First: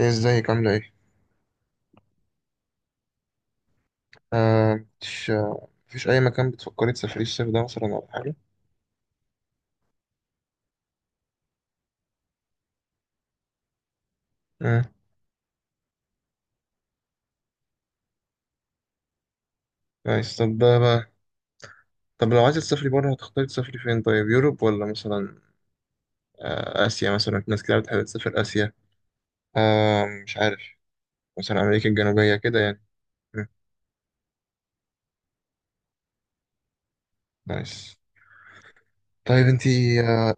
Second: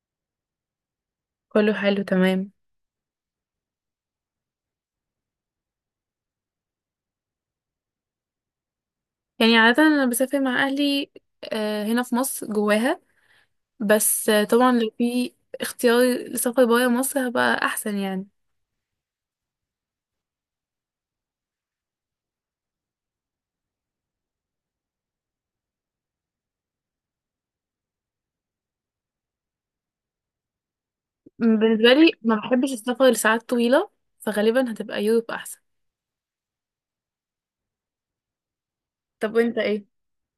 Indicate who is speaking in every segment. Speaker 1: ايه ازيك عاملة ايه؟
Speaker 2: كله حلو تمام.
Speaker 1: آه مش آه مفيش أي مكان بتفكري تسافري الصيف ده مثلا ولا حاجة؟
Speaker 2: يعني عادة أنا بسافر مع أهلي، هنا في مصر جواها. بس طبعا
Speaker 1: مم.
Speaker 2: لو في اختيار لسفر برا مصر هبقى أحسن يعني.
Speaker 1: كويس، طب ده بقى. طب لو عايزة تسافري بره هتختاري تسافري فين طيب؟ يوروب ولا مثلا آسيا؟ مثلا في ناس كتير بتحب تسافر آسيا. آه، مش عارف. مثلا أمريكا
Speaker 2: بالنسبة لي ما
Speaker 1: الجنوبية كده
Speaker 2: بحبش
Speaker 1: يعني.
Speaker 2: السفر لساعات
Speaker 1: مم.
Speaker 2: طويلة، فغالبا هتبقى يوروب أحسن.
Speaker 1: كويس.
Speaker 2: طب
Speaker 1: طيب
Speaker 2: وانت ايه؟
Speaker 1: انتي،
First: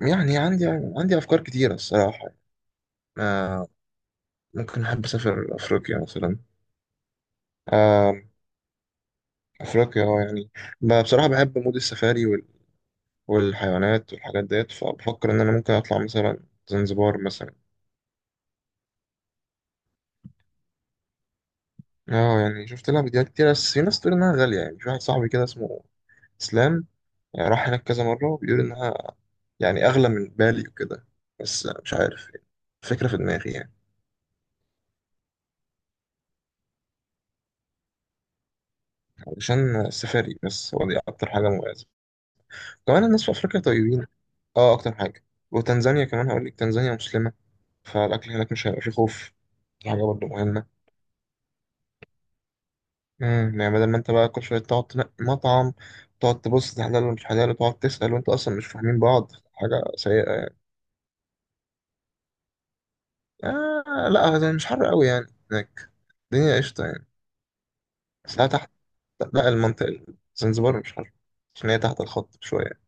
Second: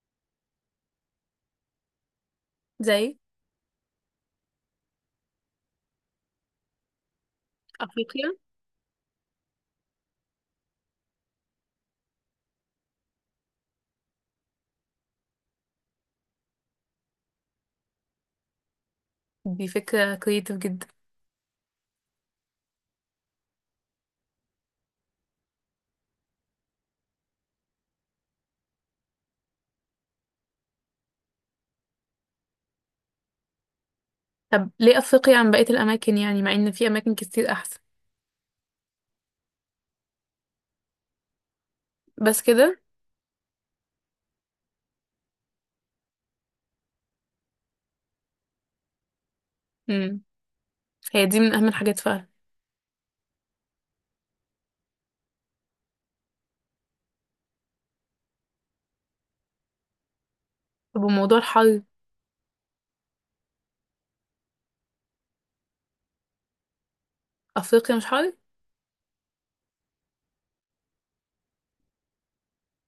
Speaker 1: يعني عندي، عندي أفكار كتيرة الصراحة.
Speaker 2: زي
Speaker 1: آه، ممكن أحب أسافر أفريقيا مثلا. آه،
Speaker 2: أفريقيا؟
Speaker 1: أفريقيا يعني، بصراحة بحب مود السفاري والحيوانات والحاجات ديت، فبفكر إن أنا ممكن أطلع مثلا زنزبار مثلا.
Speaker 2: دي فكرة كريتيف جدا.
Speaker 1: اه يعني شفت لها فيديوهات كتير، بس في ناس تقول إنها غالية. يعني في واحد صاحبي كده اسمه إسلام، يعني راح هناك كذا مرة وبيقول إنها يعني أغلى من بالي وكده. بس مش عارف يعني، فكرة في دماغي يعني.
Speaker 2: طب ليه أفريقيا عن بقية الأماكن يعني مع إن في أماكن كتير أحسن؟
Speaker 1: علشان السفاري، بس هو دي أكتر حاجة مميزة.
Speaker 2: بس كده؟
Speaker 1: كمان الناس في أفريقيا طيبين، اه أكتر حاجة. وتنزانيا كمان هقول لك، تنزانيا مسلمة، فالأكل هناك مش هيبقى فيه خوف، دي حاجة
Speaker 2: مم.
Speaker 1: برضه مهمة.
Speaker 2: هي دي من أهم الحاجات فعلا.
Speaker 1: يعني بدل ما انت بقى كل شويه تقعد تنقي مطعم، تقعد تبص ده حلال ومش حلال، وتقعد تسأل وانت اصلا مش فاهمين بعض، حاجه سيئه يعني.
Speaker 2: طب وموضوع الحر؟
Speaker 1: آه لا، ده مش حر قوي يعني هناك، الدنيا قشطه يعني.
Speaker 2: أفريقيا مش حر؟
Speaker 1: ساعة تحت. لا، المنطقه، زنزبار مش حر عشان هي تحت الخط شويه.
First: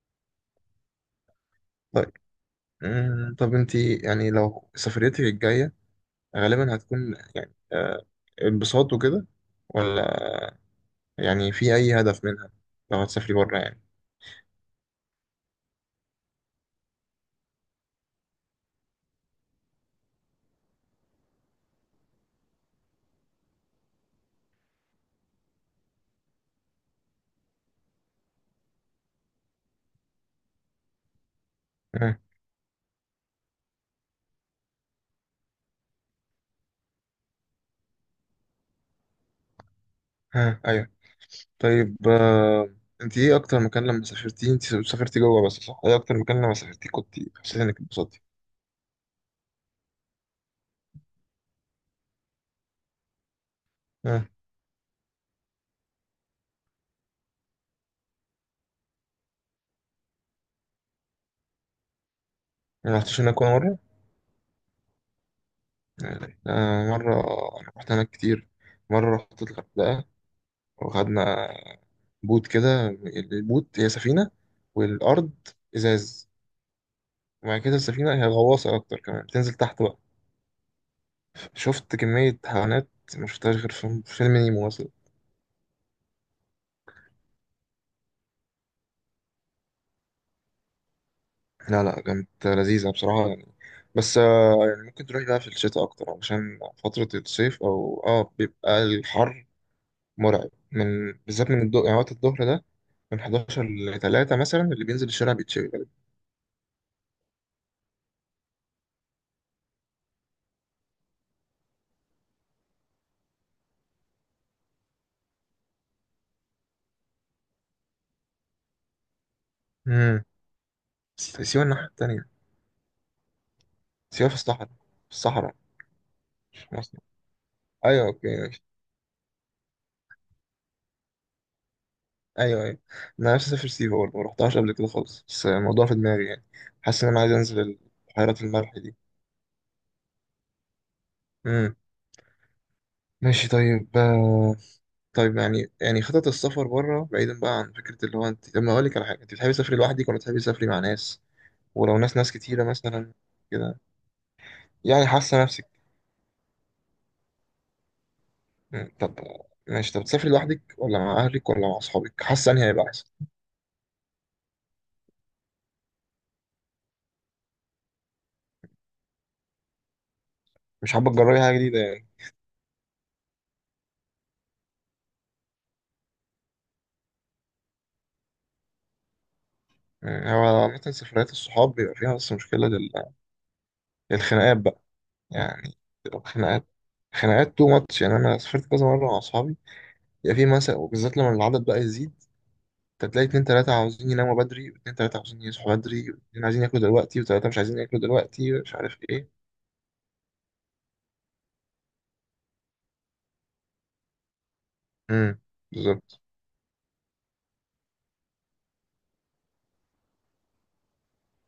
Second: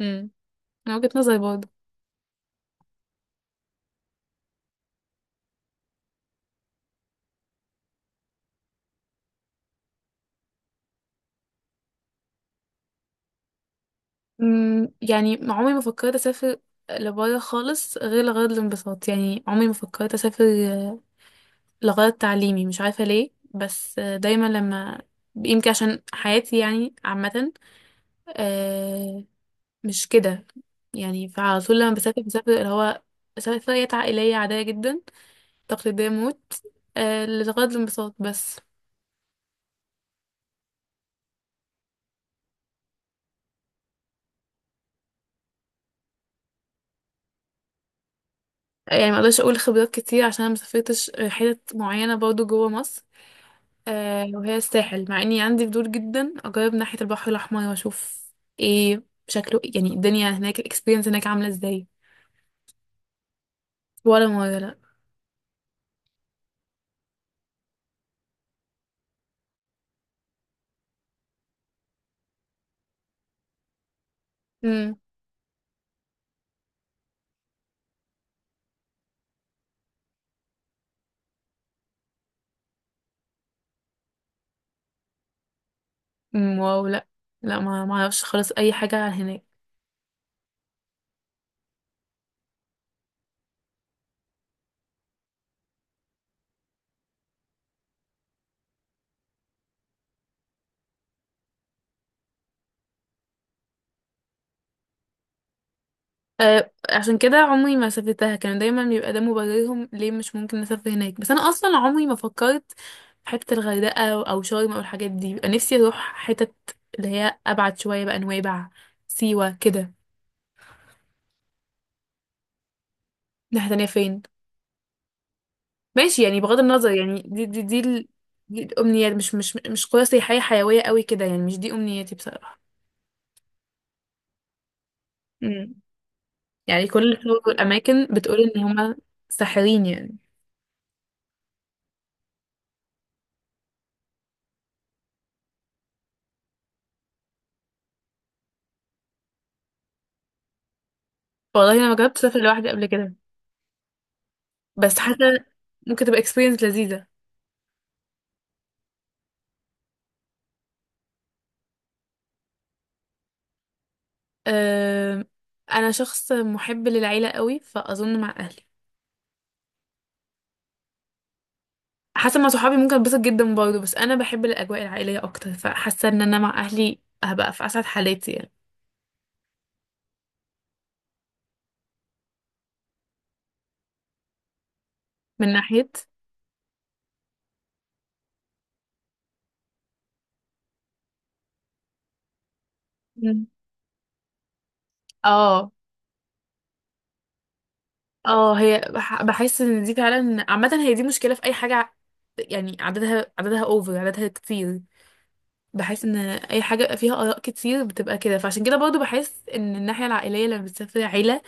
Speaker 2: مم. من وجهة نظري برضه.
Speaker 1: طيب، طب انت يعني لو سفريتك الجايه غالبا هتكون يعني، انبساط وكده، ولا يعني في اي هدف منها لو هتسافري بره يعني؟
Speaker 2: يعني عمري ما فكرت اسافر لبره خالص غير لغرض الانبساط، يعني عمري ما فكرت اسافر آه، لغرض تعليمي. مش عارفه ليه، بس دايما لما، يمكن عشان حياتي يعني عامه، آه، مش كده. يعني فعلى طول لما
Speaker 1: امم
Speaker 2: بسافر بسافر اللي هو سفريات عائليه عاديه جدا، تقليديه موت. لغرض الانبساط بس.
Speaker 1: ها، ايوه. طيب انت ايه اكتر مكان لما سافرتي؟ انت سافرتي جوه بس صح؟ ايه اكتر مكان لما سافرتي كنت حسيت انك اتبسطتي؟
Speaker 2: يعني ما اقدرش اقول خبرات كتير عشان أنا ما سافرتش حتت معينه برضو جوه مصر.
Speaker 1: اه.
Speaker 2: وهي الساحل، مع اني عندي فضول جدا اجرب ناحية البحر الاحمر واشوف ايه شكله، يعني الدنيا هناك الاكسبيرينس هناك عاملة ازاي.
Speaker 1: ما رحتش هناك ولا مره؟
Speaker 2: ولا مرة لا.
Speaker 1: يعني مره انا رحت هناك كتير. مره رحت الغردقه وخدنا بوت كده، البوت هي سفينه
Speaker 2: امم
Speaker 1: والارض ازاز، وبعد كده السفينه هي غواصه اكتر، كمان بتنزل تحت بقى. شفت كميه حيوانات ما شفتهاش غير في في فيلم نيمو مثلا.
Speaker 2: أمم، واو، لا، لا، ما اعرفش خالص اي حاجة عن هناك.
Speaker 1: لا لا، كانت لذيذة بصراحة يعني. بس يعني ممكن تروح بقى في الشتاء أكتر، عشان فترة الصيف أو بيبقى الحر مرعب، من بالذات من الضوء يعني، وقت الظهر ده من 11 ل 3 مثلا اللي بينزل الشارع بيتشوي غالبا.
Speaker 2: عشان كده عمري ما سافرتها، كان دايما بيبقى ده مبررهم ليه مش ممكن نسافر هناك. بس انا اصلا عمري ما فكرت في حتة الغردقة او شرم او الحاجات دي. بيبقى نفسي اروح حتت اللي هي ابعد شوية بقى، نويبع، سيوة كده.
Speaker 1: امم بس سيوة الناحية التانية.
Speaker 2: ناحية تانية فين؟
Speaker 1: سيوة في الصحراء، في الصحراء،
Speaker 2: ماشي، يعني بغض
Speaker 1: مش في
Speaker 2: النظر،
Speaker 1: مصر.
Speaker 2: يعني
Speaker 1: أيوة، أوكي
Speaker 2: دي
Speaker 1: ماشي.
Speaker 2: الأمنيات، مش قرى سياحية حيوية قوي كده، يعني مش دي أمنياتي بصراحة.
Speaker 1: أيوة أيوة، أنا نفسي أسافر سيوة برضه، مرحتهاش قبل كده خالص، بس
Speaker 2: امم
Speaker 1: الموضوع في دماغي يعني.
Speaker 2: يعني
Speaker 1: حاسس إن
Speaker 2: كل
Speaker 1: أنا عايز
Speaker 2: الشغل
Speaker 1: أنزل
Speaker 2: والأماكن
Speaker 1: بحيرة
Speaker 2: بتقول إن
Speaker 1: الملح دي.
Speaker 2: هما ساحرين يعني.
Speaker 1: امم ماشي طيب طيب يعني، يعني خطط السفر بره، بعيدا بقى عن فكرة اللي هو، انت لما اقول لك على حاجة، انت بتحبي تسافري لوحدك ولا بتحبي تسافري مع ناس؟
Speaker 2: والله أنا ما
Speaker 1: ولو ناس،
Speaker 2: جربت
Speaker 1: ناس
Speaker 2: أسافر
Speaker 1: كتيرة
Speaker 2: لوحدي قبل
Speaker 1: مثلا
Speaker 2: كده،
Speaker 1: كده
Speaker 2: بس
Speaker 1: يعني، حاسة
Speaker 2: حاسة
Speaker 1: نفسك؟
Speaker 2: ممكن تبقى experience لذيذة.
Speaker 1: مم، طب ماشي. طب تسافري لوحدك ولا مع اهلك ولا مع اصحابك، حاسة انهي هيبقى احسن؟
Speaker 2: أه... أنا شخص محب للعيلة قوي فأظن مع أهلي.
Speaker 1: مش حابة تجربي حاجة جديدة يعني؟
Speaker 2: حاسة مع صحابي ممكن أتبسط جدا برضه، بس أنا بحب الأجواء العائلية أكتر، فحاسة إن أنا مع أهلي هبقى في أسعد حالاتي يعني.
Speaker 1: مم، هو عامة سفريات الصحاب بيبقى فيها بس مشكلة، للخناقات بقى
Speaker 2: من
Speaker 1: يعني.
Speaker 2: ناحية.
Speaker 1: بتبقى خناقات، خناقات تو ماتش يعني. انا سافرت كذا مرة مع اصحابي، يبقى في مثلا، وبالذات لما العدد بقى يزيد، فتلاقي اتنين
Speaker 2: مم.
Speaker 1: تلاتة عاوزين يناموا بدري، واتنين تلاتة عاوزين
Speaker 2: اه،
Speaker 1: يصحوا بدري، واتنين عايزين ياكلوا دلوقتي، وتلاتة مش عايزين ياكلوا دلوقتي،
Speaker 2: اه،
Speaker 1: مش
Speaker 2: هي
Speaker 1: عارف
Speaker 2: بح-
Speaker 1: ايه.
Speaker 2: بحس ان دي فعلا عامة، هي دي مشكلة في اي حاجة يعني عددها عددها اوفر، عددها كتير.
Speaker 1: امم
Speaker 2: بحس ان
Speaker 1: بالظبط.
Speaker 2: اي حاجه بيبقى فيها اراء كتير بتبقى كده، فعشان كده برضو بحس ان الناحيه العائليه لما بتسافر عيله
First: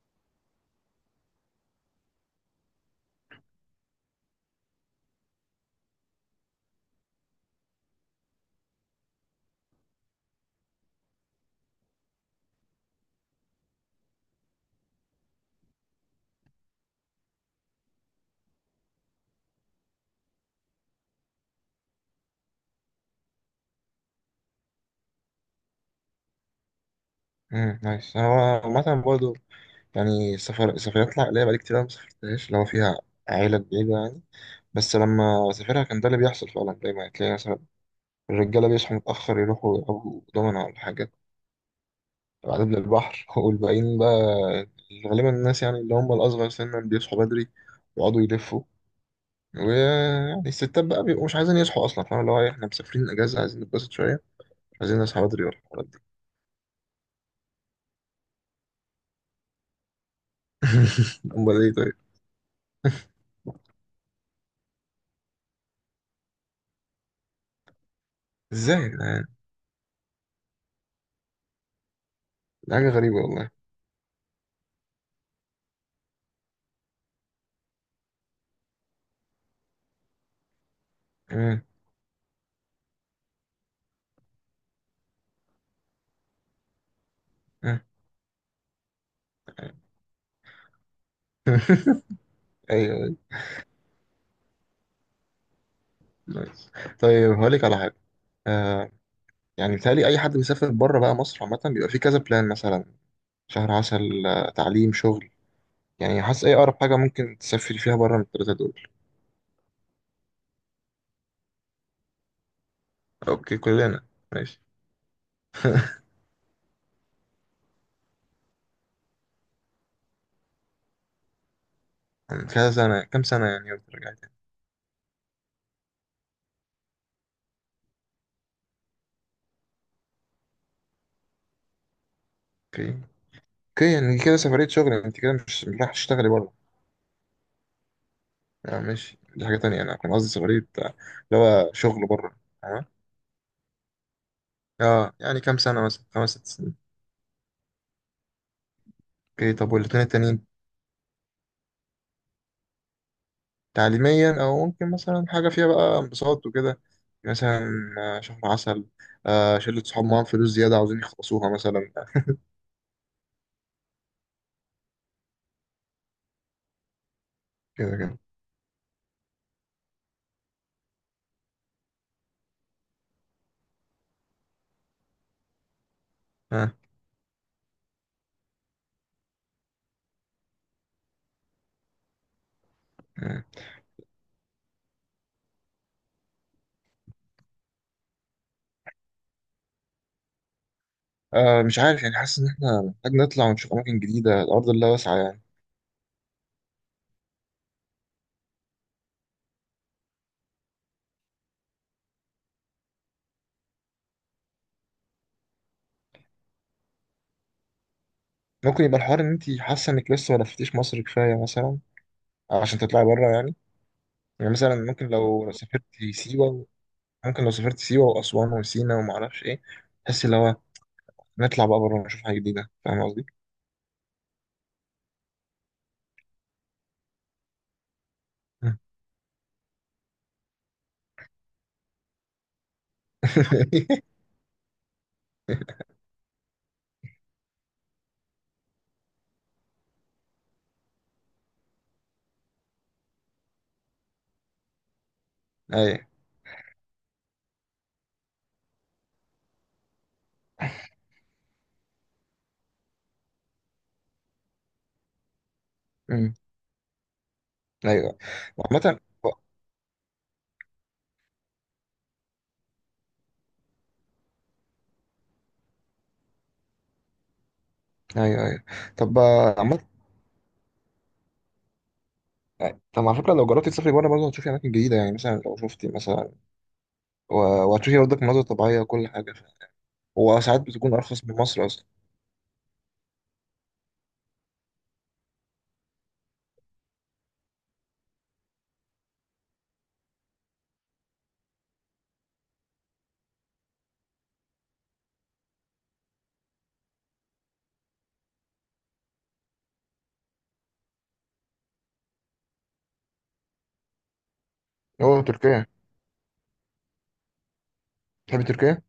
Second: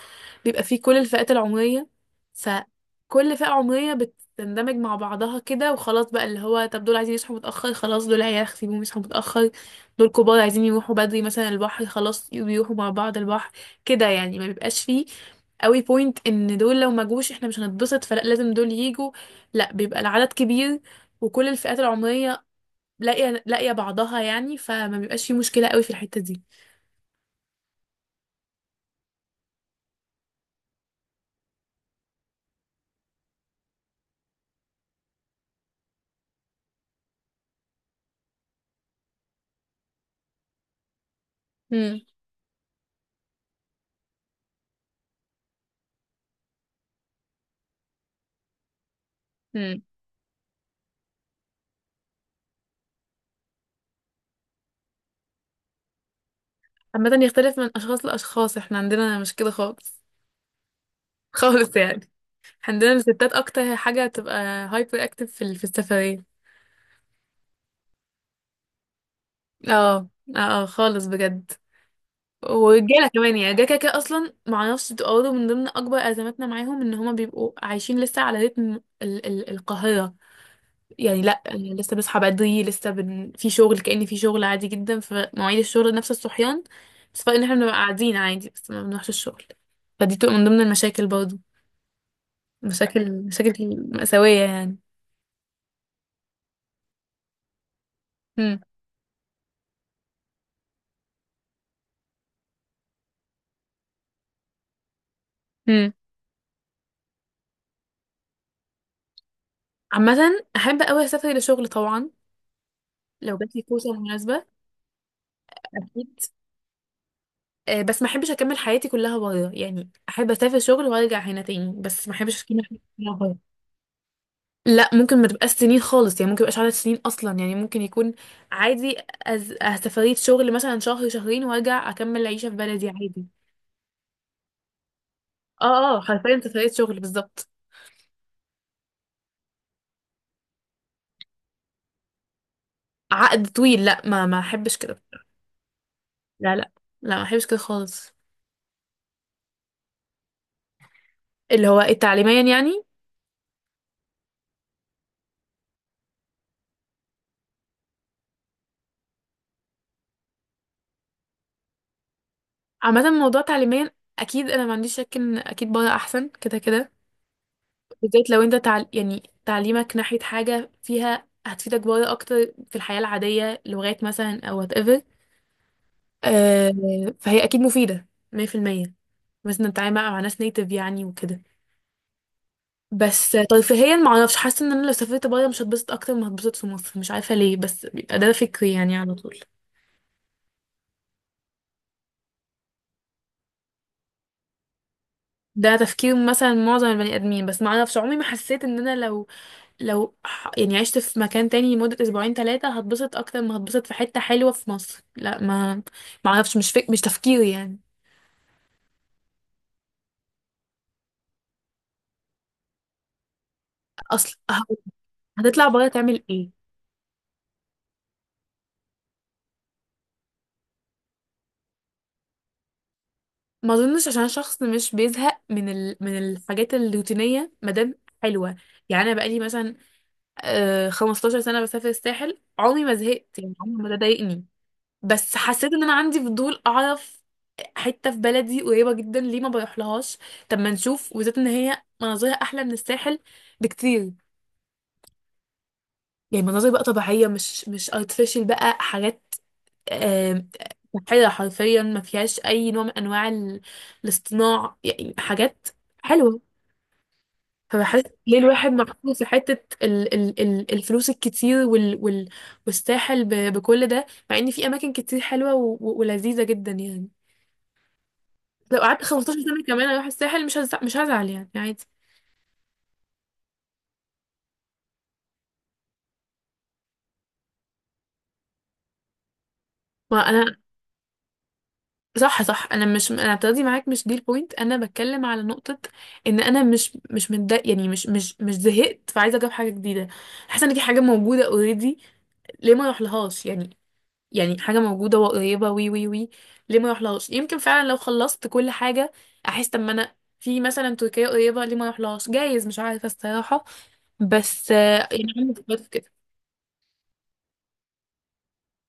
Speaker 2: بيبقى فيه كل الفئات العمريه، فكل فئه عمريه بتندمج مع بعضها كده وخلاص بقى. اللي هو طب دول عايزين يصحوا متاخر خلاص، دول عيال سيبوهم يصحوا متاخر، دول كبار عايزين يروحوا بدري مثلا البحر خلاص بيروحوا مع بعض البحر كده. يعني ما بيبقاش فيه قوي بوينت ان دول لو ما جوش احنا مش هنتبسط، فلا لازم دول يجوا، لا بيبقى العدد كبير وكل الفئات العمرية لاقيه لاقيه بعضها، يعني فما بيبقاش في مشكله قوي في الحته دي.
Speaker 1: نايس. هو عامة برضه يعني، السفر، السفريات العائلية بقالي كتير أوي ما سافرتهاش، اللي هو فيها عيلة بعيدة يعني. بس لما سافرها كان ده اللي بيحصل فعلا، دايما تلاقي مثلا الرجالة بيصحوا متأخر، يروحوا يلعبوا دومنا ولا حاجة،
Speaker 2: مم.
Speaker 1: بعدين للبحر والباقيين بقى غالبا الناس يعني اللي هم الأصغر سنا بيصحوا بدري ويقعدوا يلفوا.
Speaker 2: مم.
Speaker 1: ويعني الستات بقى بيبقوا مش عايزين يصحوا اصلا، فاهم اللي هو إيه، احنا مسافرين اجازه عايزين نتبسط شويه، مش عايزين نصحى بدري ولا الحوارات دي.
Speaker 2: عامه يختلف من اشخاص لاشخاص، احنا عندنا مش كده خالص.
Speaker 1: امال ايه
Speaker 2: خالص
Speaker 1: طيب؟
Speaker 2: يعني. عندنا الستات اكتر حاجه تبقى هايبر اكتف في السفريه.
Speaker 1: ازاي يا جدعان؟
Speaker 2: اه، اه، آه، خالص بجد.
Speaker 1: دي حاجه
Speaker 2: ورجاله
Speaker 1: غريبه
Speaker 2: كمان، يعني
Speaker 1: والله.
Speaker 2: الرجاله كده كده اصلا معرفش، بتبقى برضه من ضمن اكبر ازماتنا معاهم ان هما بيبقوا عايشين لسه على رتم ال القاهره. يعني لا،
Speaker 1: مم.
Speaker 2: يعني لسه بصحى بدري، في شغل، كأن في شغل عادي جدا، فمواعيد الشغل نفس الصحيان، بس فرق ان احنا بنبقى
Speaker 1: مم.
Speaker 2: قاعدين عادي بس ما بنروحش الشغل. فدي بتبقى من ضمن المشاكل برضه،
Speaker 1: ايوه
Speaker 2: مشاكل
Speaker 1: أيوة.
Speaker 2: مشاكل مأساوية يعني.
Speaker 1: نايس. طيب هقول لك على حاجه.
Speaker 2: هم.
Speaker 1: آه يعني بيتهيألي اي حد بيسافر بره بقى مصر عامه بيبقى فيه كذا بلان، مثلا شهر عسل، تعليم، شغل.
Speaker 2: هم.
Speaker 1: يعني حاسس ايه اقرب حاجه ممكن تسافري فيها بره من الثلاثه دول؟
Speaker 2: عامة أحب أوي أسافر لشغل طبعا لو
Speaker 1: اوكي،
Speaker 2: جاتلي فرصة
Speaker 1: كلنا.
Speaker 2: مناسبة.
Speaker 1: ماشي.
Speaker 2: أكيد. بس ما أحبش أكمل حياتي كلها بره، يعني أحب أسافر شغل وأرجع هنا تاني، بس ما أحبش أكمل
Speaker 1: كذا
Speaker 2: حياتي
Speaker 1: سنه،
Speaker 2: كلها
Speaker 1: كام
Speaker 2: بره.
Speaker 1: سنه يعني وترجعي تاني؟
Speaker 2: لا، ممكن ما تبقاش سنين خالص يعني، ممكن يبقاش عدد سنين اصلا، يعني ممكن يكون عادي. أز... أه سفرية شغل مثلا شهر شهرين، وارجع اكمل عيشة في بلدي
Speaker 1: اوكي.
Speaker 2: عادي.
Speaker 1: اوكي، يعني دي كده سفرية شغل، انت كده مش، مش رايح
Speaker 2: اه، اه،
Speaker 1: تشتغلي
Speaker 2: حرفيا
Speaker 1: بره
Speaker 2: سفرية شغل بالظبط.
Speaker 1: يعني؟ ماشي، دي حاجة تانية. انا كان قصدي سفرية، اللي هو شغل بره. اه،
Speaker 2: عقد طويل؟ لا، ما احبش كده.
Speaker 1: يعني كام سنة مثلا، خمس ست
Speaker 2: لا، لا،
Speaker 1: سنين؟
Speaker 2: لا، ما احبش كده خالص.
Speaker 1: اوكي. طب والاتنين التانيين؟
Speaker 2: اللي هو التعليميا يعني.
Speaker 1: تعليميا، او ممكن مثلا حاجة فيها بقى انبساط وكده. مثلا شهر عسل، آه شلة صحاب معاهم فلوس زيادة عاوزين يخلصوها مثلا،
Speaker 2: عامة موضوع تعليميا، اكيد انا ما عنديش شك ان اكيد بره احسن كده كده،
Speaker 1: كده كده.
Speaker 2: بالذات لو انت يعني تعليمك ناحية حاجة فيها هتفيدك بره اكتر في الحياة العادية، لغات مثلا او whatever. آه.
Speaker 1: آه.
Speaker 2: فهي اكيد مفيده 100%، مثلا نتعامل مع ناس نيتف يعني وكده. بس
Speaker 1: آه.
Speaker 2: ترفيهيا ما اعرفش، حاسه ان انا لو سافرت بره مش هتبسط اكتر ما هتبسط في مصر، مش عارفه ليه بس بيبقى ده فكري يعني على طول.
Speaker 1: آه، مش عارف يعني، حاسس ان احنا محتاج نطلع ونشوف اماكن جديدة، الارض لا واسعة يعني.
Speaker 2: ده تفكير مثلا معظم البني ادمين، بس ما اعرفش عمري ما حسيت ان انا لو يعني عشت في مكان تاني لمده اسبوعين ثلاثه هتبسط اكتر ما هتبسط في حته حلوه في مصر، لا. ما اعرفش مش تفكيري يعني.
Speaker 1: ممكن يبقى الحوار ان انت حاسة انك لسه ما لفتيش مصر كفاية مثلا، عشان تطلعي بره يعني.
Speaker 2: اصل
Speaker 1: يعني مثلا
Speaker 2: هتطلع بره تعمل ايه؟
Speaker 1: سيوة ممكن لو سافرت سيوة وأسوان وسينا وما أعرفش إيه، تحس اللي هو نطلع بقى بره نشوف حاجة جديدة، فاهم قصدي؟
Speaker 2: ما اظنش، عشان شخص مش بيزهق من الحاجات الروتينيه ما دام حلوه.
Speaker 1: مم.
Speaker 2: يعني انا بقالي مثلا 15 سنه بسافر الساحل، عمري ما زهقت يعني، عمري ما ده ضايقني. بس حسيت ان انا عندي فضول اعرف حته في بلدي قريبه جدا ليه ما بروح لهاش. طب ما نشوف، وزيت ان هي مناظرها احلى من الساحل بكتير،
Speaker 1: أيوه.
Speaker 2: يعني مناظر بقى طبيعية، مش artificial، بقى حاجات آم، صحية، حرفيا ما فيهاش أي نوع من أنواع الاصطناع، يعني حاجات
Speaker 1: أمم.
Speaker 2: حلوة. فبحس
Speaker 1: أيوه.
Speaker 2: ليه الواحد
Speaker 1: عامة،
Speaker 2: محطوط في حتة ال ال ال الفلوس الكتير والساحل بكل ده، مع إن في أماكن كتير حلوة ولذيذة جدا يعني.
Speaker 1: أيوه أيوه.
Speaker 2: لو قعدت
Speaker 1: طب
Speaker 2: 15 سنة
Speaker 1: عامة،
Speaker 2: كمان أروح الساحل، مش هزعل يعني، عادي.
Speaker 1: طب على فكرة لو جربتي تسافري بره برضه هتشوفي أماكن جديدة يعني، مثلا لو شفتي مثلا، و، وهتشوفي برضك مناظر طبيعية وكل حاجة،
Speaker 2: ما أنا.
Speaker 1: وساعات بتكون أرخص من مصر أصلا.
Speaker 2: صح، صح، انا مش، انا بتاخدي معاك، مش دي البوينت، انا بتكلم على نقطه ان انا مش متضايق يعني، مش زهقت، فعايزه اجرب حاجه جديده، حاسه ان في حاجه موجوده اوريدي، ليه ما اروح لهاش يعني حاجه موجوده وقريبه، وي وي وي ليه ما اروح لهاش. يمكن فعلا لو خلصت كل حاجه احس طب ما انا في مثلا تركيا قريبه، ليه ما اروح لهاش، جايز، مش عارفه الصراحه. بس
Speaker 1: أوه،
Speaker 2: يعني عندي
Speaker 1: تركيا!
Speaker 2: فكرة في كده.
Speaker 1: تحبي تركيا؟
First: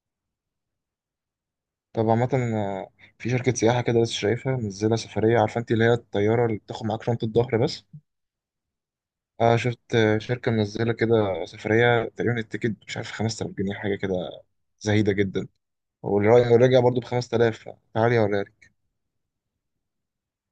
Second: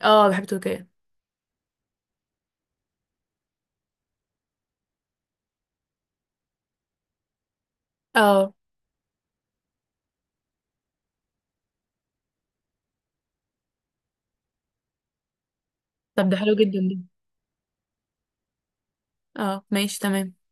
Speaker 2: اه، بحب تركيا.
Speaker 1: طب عامة في شركة سياحة كده لسه شايفها منزلة سفرية، عارفة انت اللي هي الطيارة اللي بتاخد معاك شنطة ظهر بس.
Speaker 2: اه،
Speaker 1: آه، شفت شركة منزلة كده سفرية تقريبا التيكت مش عارف 5000 جنيه حاجة كده، زهيدة جدا.
Speaker 2: طب ده حلو جدا
Speaker 1: والراجع
Speaker 2: ده.
Speaker 1: برضو ب 5000. تعالي ولا
Speaker 2: اه، ماشي تمام.